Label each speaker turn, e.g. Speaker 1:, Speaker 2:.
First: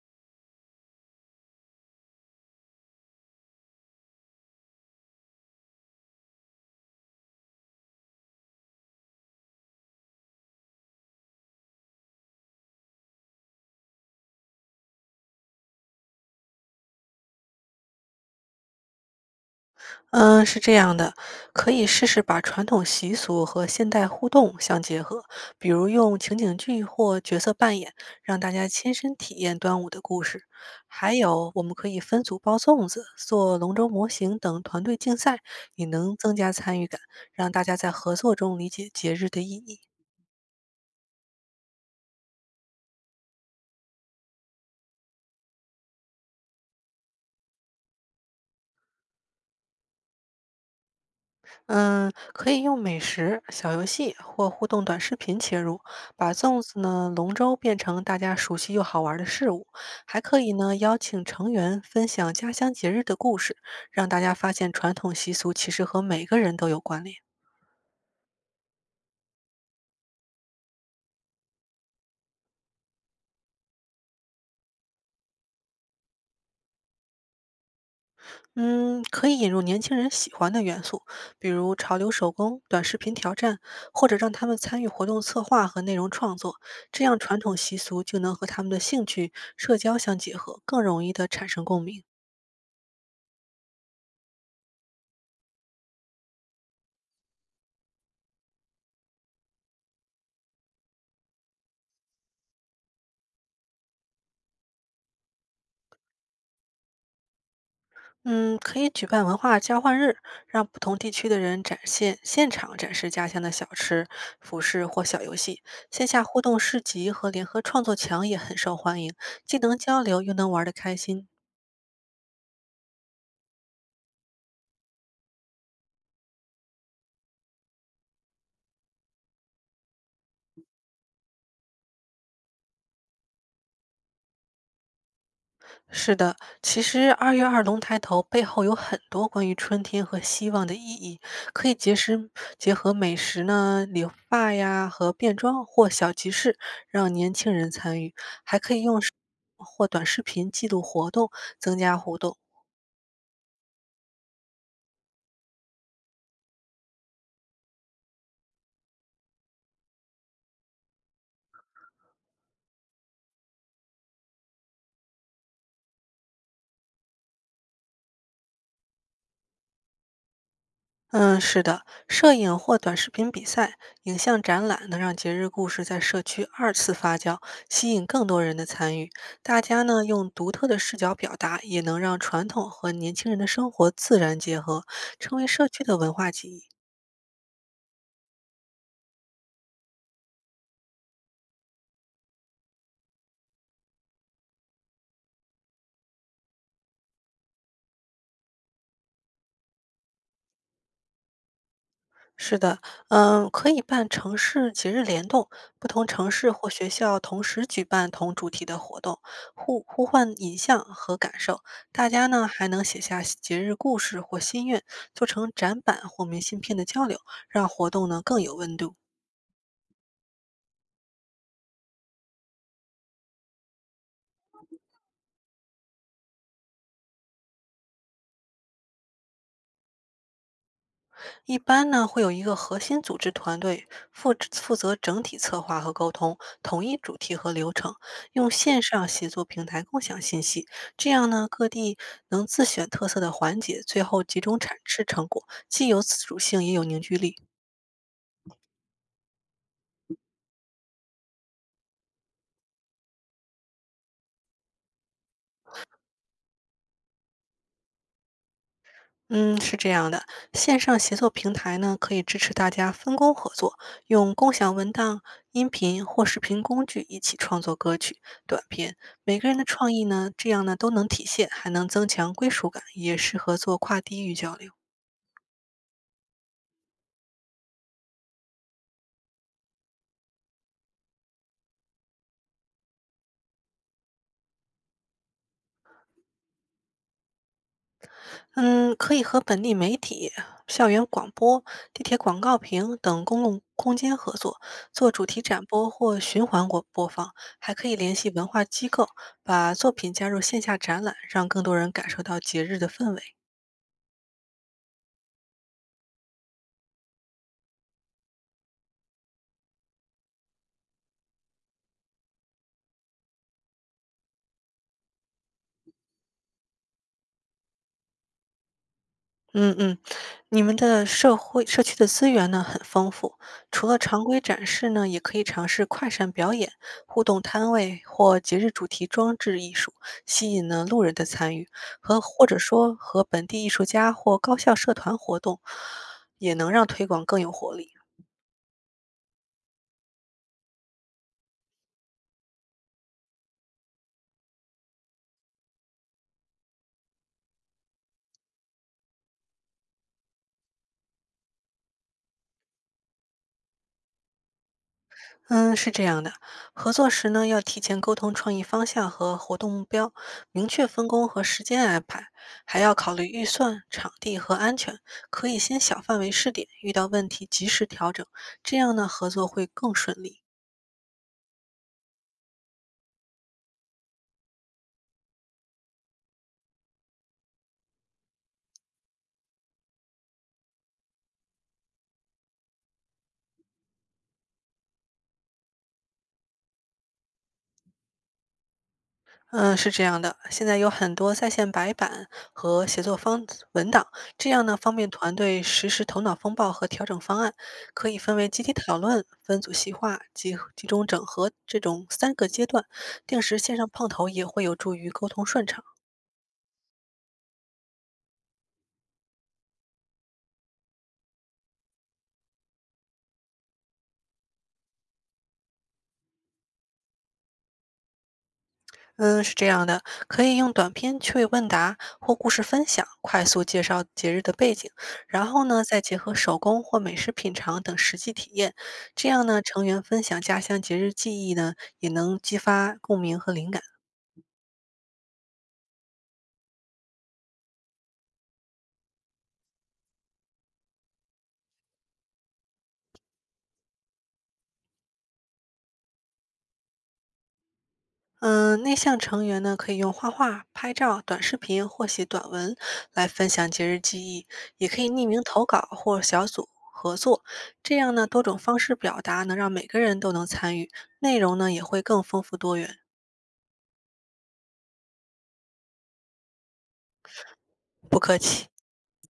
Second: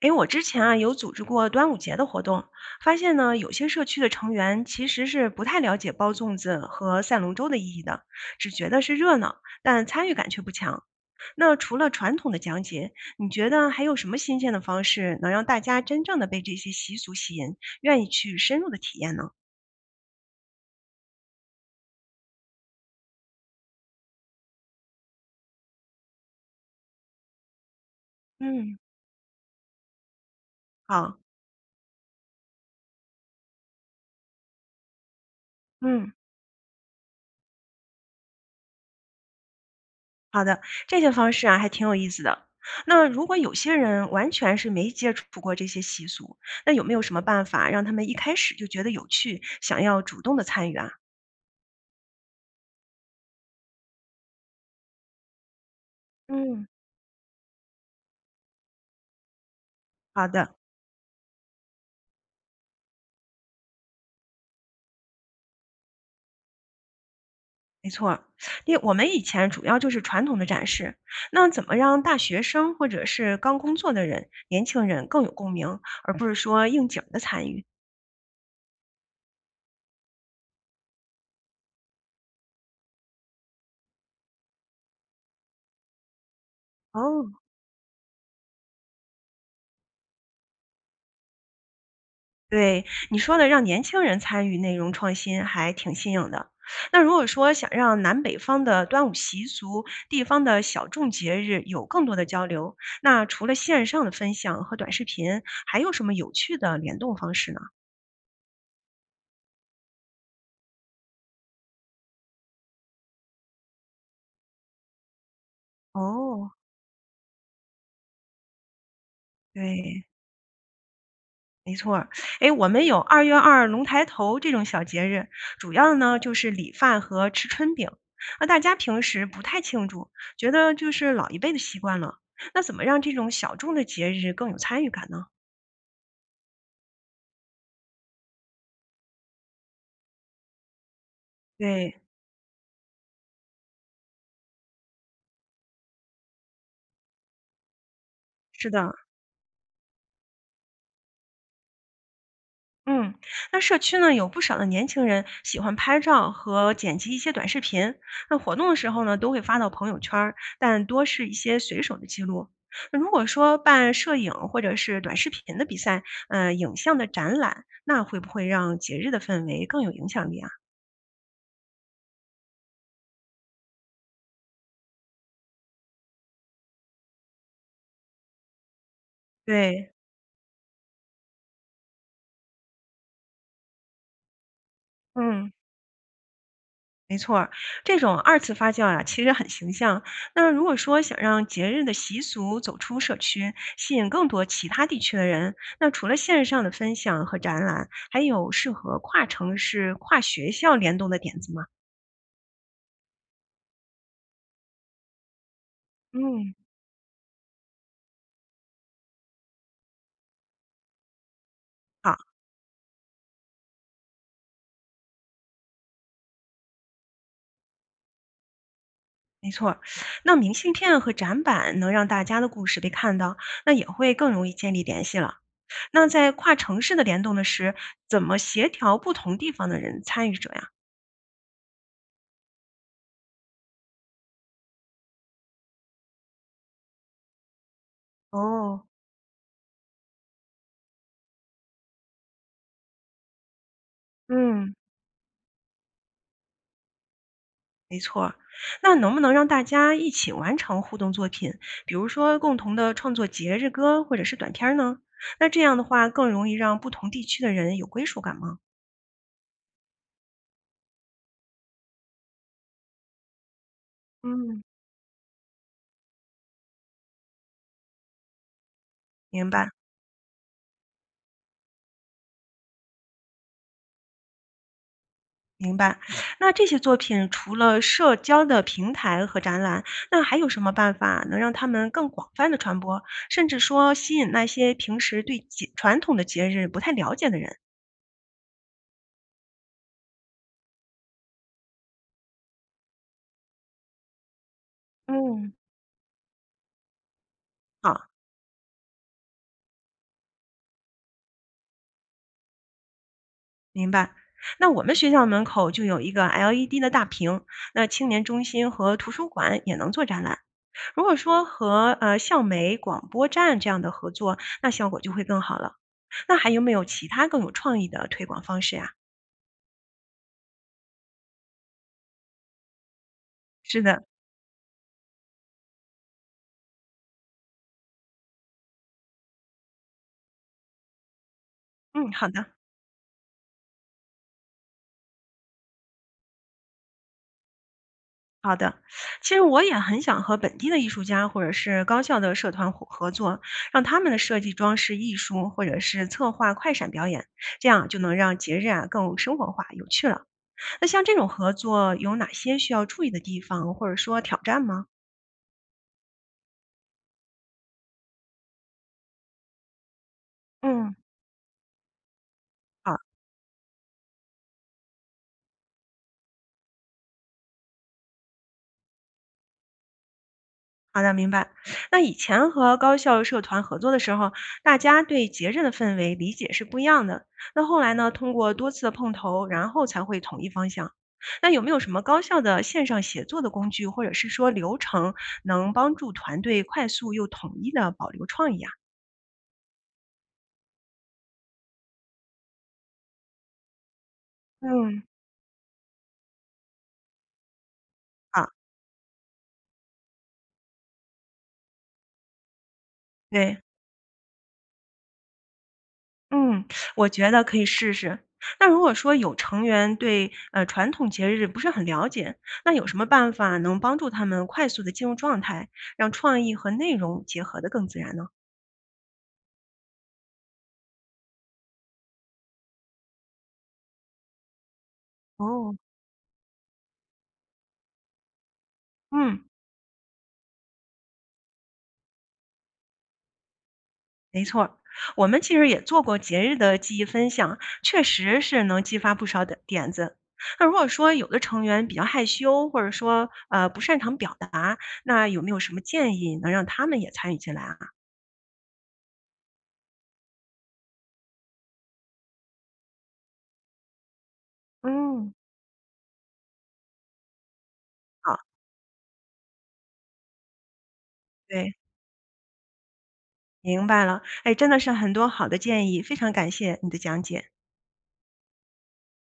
Speaker 1: 诶，我之前啊有组织过端午节的活动，发现呢有些社区的成员其实是不太了解包粽子和赛龙舟的意义的，只觉得是热闹，但参与感却不强。那除了传统的讲解，你觉得还有什么新鲜的方式能让大家真正的被这些习俗吸引，愿意去深入的体验呢？
Speaker 2: 嗯，是这样的，可以试试把传统习俗和现代互动相结合，比如用情景剧或角色扮演，让大家
Speaker 1: 嗯，
Speaker 2: 亲身体验端午的故事。还
Speaker 1: 好，
Speaker 2: 有，我们可以分组包粽子、做龙舟模型等团队竞赛，也
Speaker 1: 嗯。
Speaker 2: 能增加参与感，让大家在合作中理解节日的意义。
Speaker 1: 好的，这些方式啊还挺有意思的。那如果有些人完全是没接触过这些习俗，那有没有什么办法让他们一开始就觉得有趣，想要主动的参与啊？
Speaker 2: 嗯，可以用美食、小游戏或互动短视频切入，把粽
Speaker 1: 嗯，
Speaker 2: 子呢、龙舟变成大家熟悉又好玩儿的事物。还
Speaker 1: 好
Speaker 2: 可以
Speaker 1: 的，
Speaker 2: 呢，邀请成员分享家乡节日的故事，让大家发现传统习俗其实和每个人都有关联。
Speaker 1: 没错儿。因为我们以前主要就是传统的展示，那怎么让大学生或者是刚工作的人、年轻人更有共鸣，而不是说应景的参与？
Speaker 2: 嗯，可以引入年轻人喜欢的元素，比如潮流手工、短视频挑战，或者让他们参与活动策划和内容创作，这样
Speaker 1: 哦，
Speaker 2: 传统习俗就能和他们的兴趣、社交相结合，更容易的产生共鸣。
Speaker 1: 对，你说的让年轻人参与内容创新还挺新颖的。那如果说想让南北方的端午习俗、地方的小众节日有更多的交流，那除了线上的分享和短视频，还有什么有趣的联动方式呢？
Speaker 2: 嗯，可以举办文化交换日，让不同地区的人展现现场展示家乡的小吃、服饰或小游戏。线下互
Speaker 1: 哦，
Speaker 2: 动市集和联合创作墙也很受欢迎，既能交
Speaker 1: 对。
Speaker 2: 流又能玩得开心。
Speaker 1: 没错儿，哎，我们有二月二龙抬头这种小节日，主要呢就是理发和吃春饼。那大家平时不太庆祝，觉得就是老一辈的习惯了。那怎么让这种小众的节日更有参与感呢？
Speaker 2: 是的，其实二月二龙抬头背后有很多关于春天和希望的意义，可以
Speaker 1: 对，
Speaker 2: 结合美食呢、理发呀和变装或小集市，让年轻人参与，还
Speaker 1: 是
Speaker 2: 可以
Speaker 1: 的。
Speaker 2: 用短视频记录活动，增加互动。
Speaker 1: 嗯，那社区呢有不少的年轻人喜欢拍照和剪辑一些短视频，那活动的时候呢都会发到朋友圈儿，但多是一些随手的记录。那如果说办摄影或者是短视频的比赛，嗯，影像的展览，那会不会让节日的氛围更有影响力啊？
Speaker 2: 嗯，是的，摄影或短视频比赛、影像展览能让节日故事在社区二次发酵，吸引更多人的参与。大家
Speaker 1: 对，
Speaker 2: 呢用独特的视角表达，也能让传统和年轻人的生活自然结合，成为
Speaker 1: 嗯。
Speaker 2: 社区的文化记忆。
Speaker 1: 没错儿。这种二次发酵呀，其实很形象。那如果说想让节日的习俗走出社区，吸引更多其他地区的人，那除了线上的分享和展览，还有适合跨城市、跨学校联动的点子吗？
Speaker 2: 是的，可以办城市节日联动，不同城市
Speaker 1: 嗯，
Speaker 2: 或学校同时举办同主题的活动，互换影像和感受。大
Speaker 1: 好，
Speaker 2: 家呢还能写下节日故事或心愿，做成展板或明信片的交流，让活动呢更有温度。
Speaker 1: 没错儿。那明信片和展板能让大家的故事被看到，那也会更容易建立联系了。那在跨城市的联动的时，怎么协调不同地方的人参与者呀？
Speaker 2: 一般呢，会有一个核心组织团队负责整体策划和沟通，统一主题和流程，用线
Speaker 1: 哦，
Speaker 2: 上协作平台共享信息。这样呢，各地能自选特色的环节，最后集中
Speaker 1: 嗯。
Speaker 2: 产出成果，既有自主性，也有凝聚力。
Speaker 1: 没错儿。那能不能让大家一起完成互动作品，比如说共同的创作节日歌或者是短片儿呢？那这样的话，更容易让不同地区的人有归属感吗？
Speaker 2: 嗯，是这样的，线上协作平台呢，可以支持大家分工合作，用共
Speaker 1: 嗯，
Speaker 2: 享文档、音频或视频工具一起创作歌曲、短片。每
Speaker 1: 明
Speaker 2: 个人的
Speaker 1: 白，
Speaker 2: 创意呢，这样呢都能体现，还能增强归属感，也适合做跨地域交流。
Speaker 1: 明白。那这些作品除了社交的平台和展览，那还有什么办法能让他们更广泛的传播，甚至说吸引那些平时对节传统的节日不太了解的人？
Speaker 2: 嗯，可以和本地媒体、校园广播、地铁广告屏等公共空间合作，做主题
Speaker 1: 嗯，
Speaker 2: 展播或循环播放，还可以
Speaker 1: 好。
Speaker 2: 联系文化机构，把作品加入线下展览，让更多人感受到节日的氛围。
Speaker 1: 明白。那我们学校门口就有一个 LED 的大屏，那青年中心和图书馆也能做展览。如果说和校媒、广播站这样的合作，那效果就会更好了。那还有没有其他更有创意的推广方式呀？
Speaker 2: 嗯嗯，你们的社区的资源呢很丰富，
Speaker 1: 是
Speaker 2: 除了
Speaker 1: 的，
Speaker 2: 常规展示呢，也可以尝试快闪表演、互动摊位或节日主题装置艺术，吸引呢路人的参与，
Speaker 1: 嗯，
Speaker 2: 和
Speaker 1: 好
Speaker 2: 或
Speaker 1: 的，
Speaker 2: 者说和本地艺术家或高校社团活动，也能让推广更有活力。
Speaker 1: 好的。其实我也很想和本地的艺术家或者是高校的社团伙合作，让他们的设计装饰艺术或者是策划快闪表演，这样就能让节日啊更生活化、有趣了。那像这种合作有哪些需要注意的地方，或者说挑战吗？
Speaker 2: 嗯，是这样的，合作时呢，要提前沟通创意方向和活动目标，明确
Speaker 1: 嗯，
Speaker 2: 分工和时间安排，还要
Speaker 1: 好
Speaker 2: 考虑预算、场地和安全。可以先小范围试点，遇到问题及时调整，这样呢，合作会更顺利。
Speaker 1: 好的，明白。那以前和高校社团合作的时候，大家对节日的氛围理解是不一样的。那后来呢，通过多次的碰头，然后才会统一方向。那有没有什么高效的线上协作的工具，或者是说流程，能帮助团队快速又统一的保留创意啊？
Speaker 2: 嗯，是这样的，现在有很多在线白板和写作文档，这样呢方
Speaker 1: 嗯，
Speaker 2: 便团队实时头脑风暴和调整方案，可以分为
Speaker 1: 啊，
Speaker 2: 集体讨论、分组细化、集中整合这种三个阶段，定时
Speaker 1: 对。
Speaker 2: 线上碰头也会有助于沟通顺畅。
Speaker 1: 嗯，我觉得可以试试。那如果说有成员对传统节日不是很了解，那有什么办法能帮助他们快速的进入状态，让创意和内容结合的更自然呢？
Speaker 2: 嗯，是这样的，可以用短篇趣味问答或故事分享，快速介绍节日的背景，然后
Speaker 1: 哦，
Speaker 2: 呢，再结合手工或美食品尝等实际体验，这
Speaker 1: 嗯，
Speaker 2: 样呢，成员分享家乡节日记忆呢，也能激发共鸣和灵感。
Speaker 1: 没错儿。我们其实也做过节日的记忆分享，确实是能激发不少的点子。那如果说有的成员比较害羞，或者说不擅长表达，那有没有什么建议能让他们也参与进来啊？
Speaker 2: 嗯，内向成员呢，可以用画画、拍照、短视频或写短文来分享节日记忆，也可以匿
Speaker 1: 嗯。
Speaker 2: 名投稿或小组合作，这样呢，
Speaker 1: 好，
Speaker 2: 多种方式表达能让每个人都能参与，内容呢
Speaker 1: 对。
Speaker 2: 也会更丰富多元。
Speaker 1: 明白了，哎，真的是很多好的建议，非常感谢你的讲解。
Speaker 2: 不客气。